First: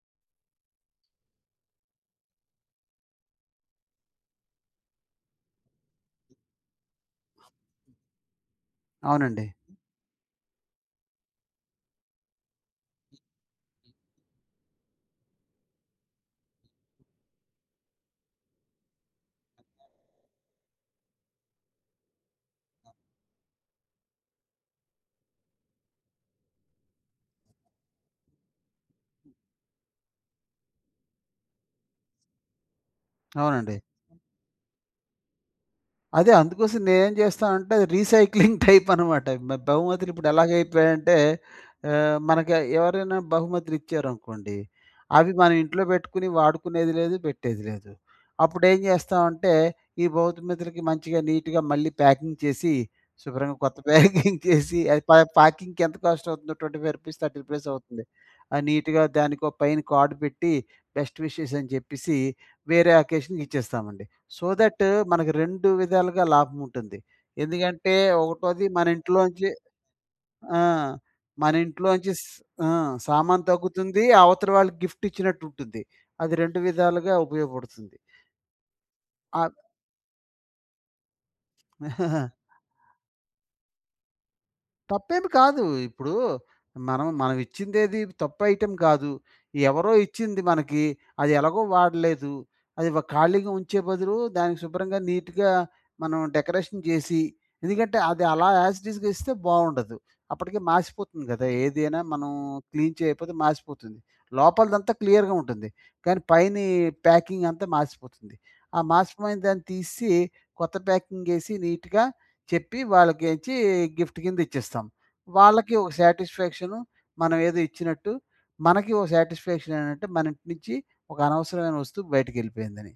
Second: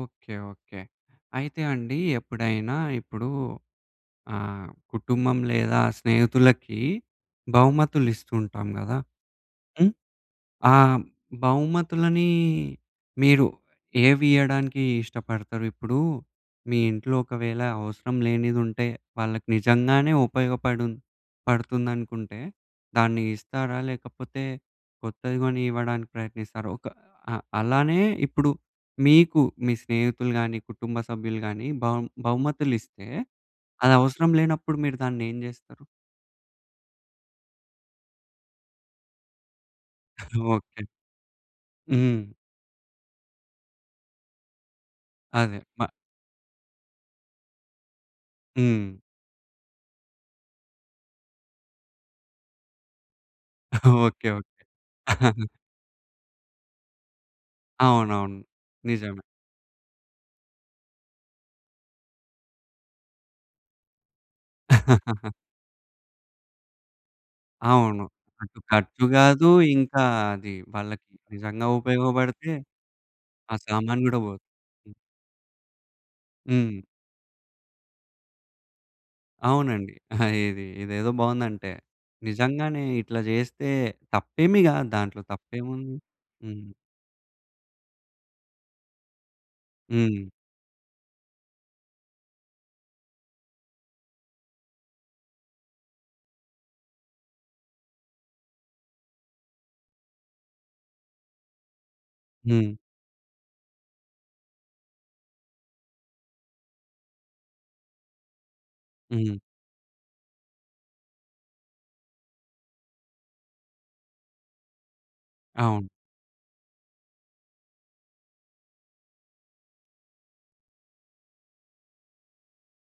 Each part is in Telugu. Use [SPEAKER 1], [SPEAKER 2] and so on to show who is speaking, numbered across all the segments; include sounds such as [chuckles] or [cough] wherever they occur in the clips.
[SPEAKER 1] ఓకే. ఓకే. అయితే అండి ఎప్పుడైనా ఇప్పుడు ఆహ్, కుటుంబం లేదా స్నేహితులకి బహుమతులిస్తూంటాం గదా!
[SPEAKER 2] అవునండి.
[SPEAKER 1] హ్మ్, ఆ బహుమతులని మీరు ఏవియ్యడానికి ఇష్టపడతారు? ఇప్పుడు మీ ఇంట్లో ఒకవేళ అవసరం లేనిదుంటే వాళ్ళకి నిజంగానే ఉపయోగపడుం పడుతుందనుకుంటే దాన్ని ఇస్తారా? లేకపోతే కొత్తది గొని ఇవ్వడానికి ప్రయత్నిస్తారా? ఒక ఆహ్, అలానే ఇప్పుడు మీకు మీ స్నేహితులు గాని, కుటుంబ సభ్యులు గాని బహు బహుమతులిస్తే
[SPEAKER 2] అవునండి.
[SPEAKER 1] అది అవసరం లేనప్పుడు మీరు దానేం జేస్తారు?
[SPEAKER 2] అదే, అందు కోసం నే‌నేం జేస్తానంటే, అది రీసైక్లింగ్ టైప్ అనమాట. మ బహుమతులు ఇప్పుడు
[SPEAKER 1] [chuckles] ఓకే.
[SPEAKER 2] ఎలాగైపోయాయంటే ఆహ్,
[SPEAKER 1] హ్మ్.
[SPEAKER 2] మనకి ఎవరైనా బహుమతులు ఇచ్చారనుకోండి అవి మనం
[SPEAKER 1] అదె. మ
[SPEAKER 2] ఇంట్లో బెట్టుకుని, వాడుకునేది లేదు పెట్టేది లేదు. అప్పుడేం
[SPEAKER 1] హ్మ్.
[SPEAKER 2] జేస్తామంటే, ఈ బహుమతులకి మంచిగా నీట్‌గా మళ్ళీ ప్యాకింగ్ చేసి శుభ్రంగా కొత్త
[SPEAKER 1] ఓకే.
[SPEAKER 2] ప్యాకింగ్ చేసి ఆ ప
[SPEAKER 1] ఓకే.
[SPEAKER 2] ప్యాకింగ్‌కి ఎంత కోస్ట్ అవుతుందో రూ. 25, రూ. 30 అవుతుంది.
[SPEAKER 1] అవునవును.
[SPEAKER 2] ఆ నీట్‌గా
[SPEAKER 1] నిజమే.
[SPEAKER 2] దానికో పైన కార్డ్ పెట్టి, బెస్ట్ విషెస్ అని జెప్పేసి వేరే అకేషన్‌కి ఇచ్చేస్తామండి. సో, థట్ మనకు
[SPEAKER 1] [chuckles]
[SPEAKER 2] రెండు విధాలుగా లాభంముంటుంది. ఎందుకంటే
[SPEAKER 1] అవును. అటు
[SPEAKER 2] ఒకటోది మన
[SPEAKER 1] ఖర్చు గాదు
[SPEAKER 2] ఇంట్లోంచ్చి
[SPEAKER 1] ఇంకా అది
[SPEAKER 2] ఆ!
[SPEAKER 1] వాళ్ళకి నిజంగా
[SPEAKER 2] మనింట్లోంచి స
[SPEAKER 1] ఉపయోగబడితే
[SPEAKER 2] ఆ సామాను
[SPEAKER 1] ఆ సామాను
[SPEAKER 2] తగ్గుతుంది
[SPEAKER 1] గూడా బోదు.
[SPEAKER 2] అవతలి వాళ్ళకి
[SPEAKER 1] హ్మ్.
[SPEAKER 2] గిఫ్ట్ ఇచ్చినట్టుంటుంది. అది రెండు
[SPEAKER 1] హ్మ్.
[SPEAKER 2] విధాలుగా ఉపయోగపడుతుంది. ఆగ్
[SPEAKER 1] అవునండి. [giggles] ఇది ఇదేదో బాగుందంటే, నిజంగానే
[SPEAKER 2] [chuckles]
[SPEAKER 1] ఇట్లా జేస్తే, తప్పేమి గాదు దాంట్లో
[SPEAKER 2] తప్పేమి కాదు.
[SPEAKER 1] తప్పేముంది?
[SPEAKER 2] ఇప్పుడు
[SPEAKER 1] హ్మ్.
[SPEAKER 2] మనం మనమిచ్చిందేది తప్పు ఐటెమ్ గాదు. ఎవరో
[SPEAKER 1] హ్మ్.
[SPEAKER 2] ఇచ్చింది మనకి అది ఎలాగో వాడలేదు. అది‌వ ఖాళీగా ఉంచే బదులు దానికి శుభ్రంగా నీట్‌గా మనం డెకరేషన్ జేసి, ఎందుకంటే అది అలా ఎస్‌టిస్‌గా ఇస్తే బావుండదు. అప్పటికే మాసిపోతుంది గదా! ఏదైనా మనం
[SPEAKER 1] హ్మ్.
[SPEAKER 2] క్లీన్ చేయపోతే మాసిపోతుంది. లోపలదంతా క్లియర్‌గా ఉంటుంది. కానీ పైని ప్యాకింగ్ అంతా మాసిపోతుంది. ఆ
[SPEAKER 1] హ్మ్.
[SPEAKER 2] మాసిపోయినదాన్ని తీసి కొత్త ప్యాకింగ్ ఏసి, నీట్‌గా చెప్పి వాళ్ళకేంచ్చి గిఫ్ట్ కింద ఇచ్చేస్తాం. వాళ్ళకి
[SPEAKER 1] అవును.
[SPEAKER 2] ఒక సాటిస్ఫాక్షన్ మనం ఏదో ఇచ్చినట్టు. మనకి ఓ సాటిస్ఫాక్షన్ ఏంటంటే, మన ఇంటి నుంచి ఒక అనవసరమైన వస్తువు బయటికెళ్ళిపోయిందని.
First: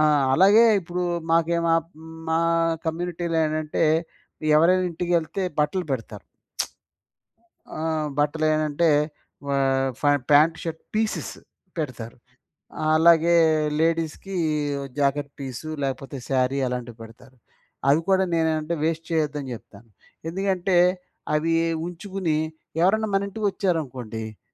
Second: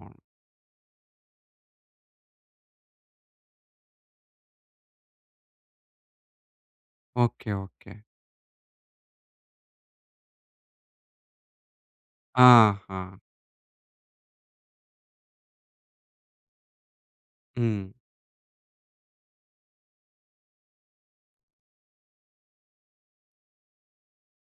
[SPEAKER 2] ఆ! అలాగే ఇప్పుడు మాకే మా మా కమ్యూనిటీలో ఏంటంటే ఎవరైనా ఇంటికేళ్తే బట్టలు పెడతారు.
[SPEAKER 1] ఓకే.
[SPEAKER 2] [smacks lips] ఆ!
[SPEAKER 1] ఓకే.
[SPEAKER 2] బట్టలేటంటే ఆహ్, ఫ పాంట్ షర్ట్ పీసెస్ పెడతారు.
[SPEAKER 1] ఆహా!
[SPEAKER 2] అలాగే లేడీస్‌కి జాకెట్ పీసు లేకపోతే సారీ అలాంటివి పెడతారు.
[SPEAKER 1] హ్మ్.
[SPEAKER 2] అవి కూడా నేనేమంటే వేస్ట్ చేయొద్దని జెప్తాను. ఎందుకంటే అవి ఉంచుకుని ఎవరైనా మన ఇంటికొచ్చారనుకోండి.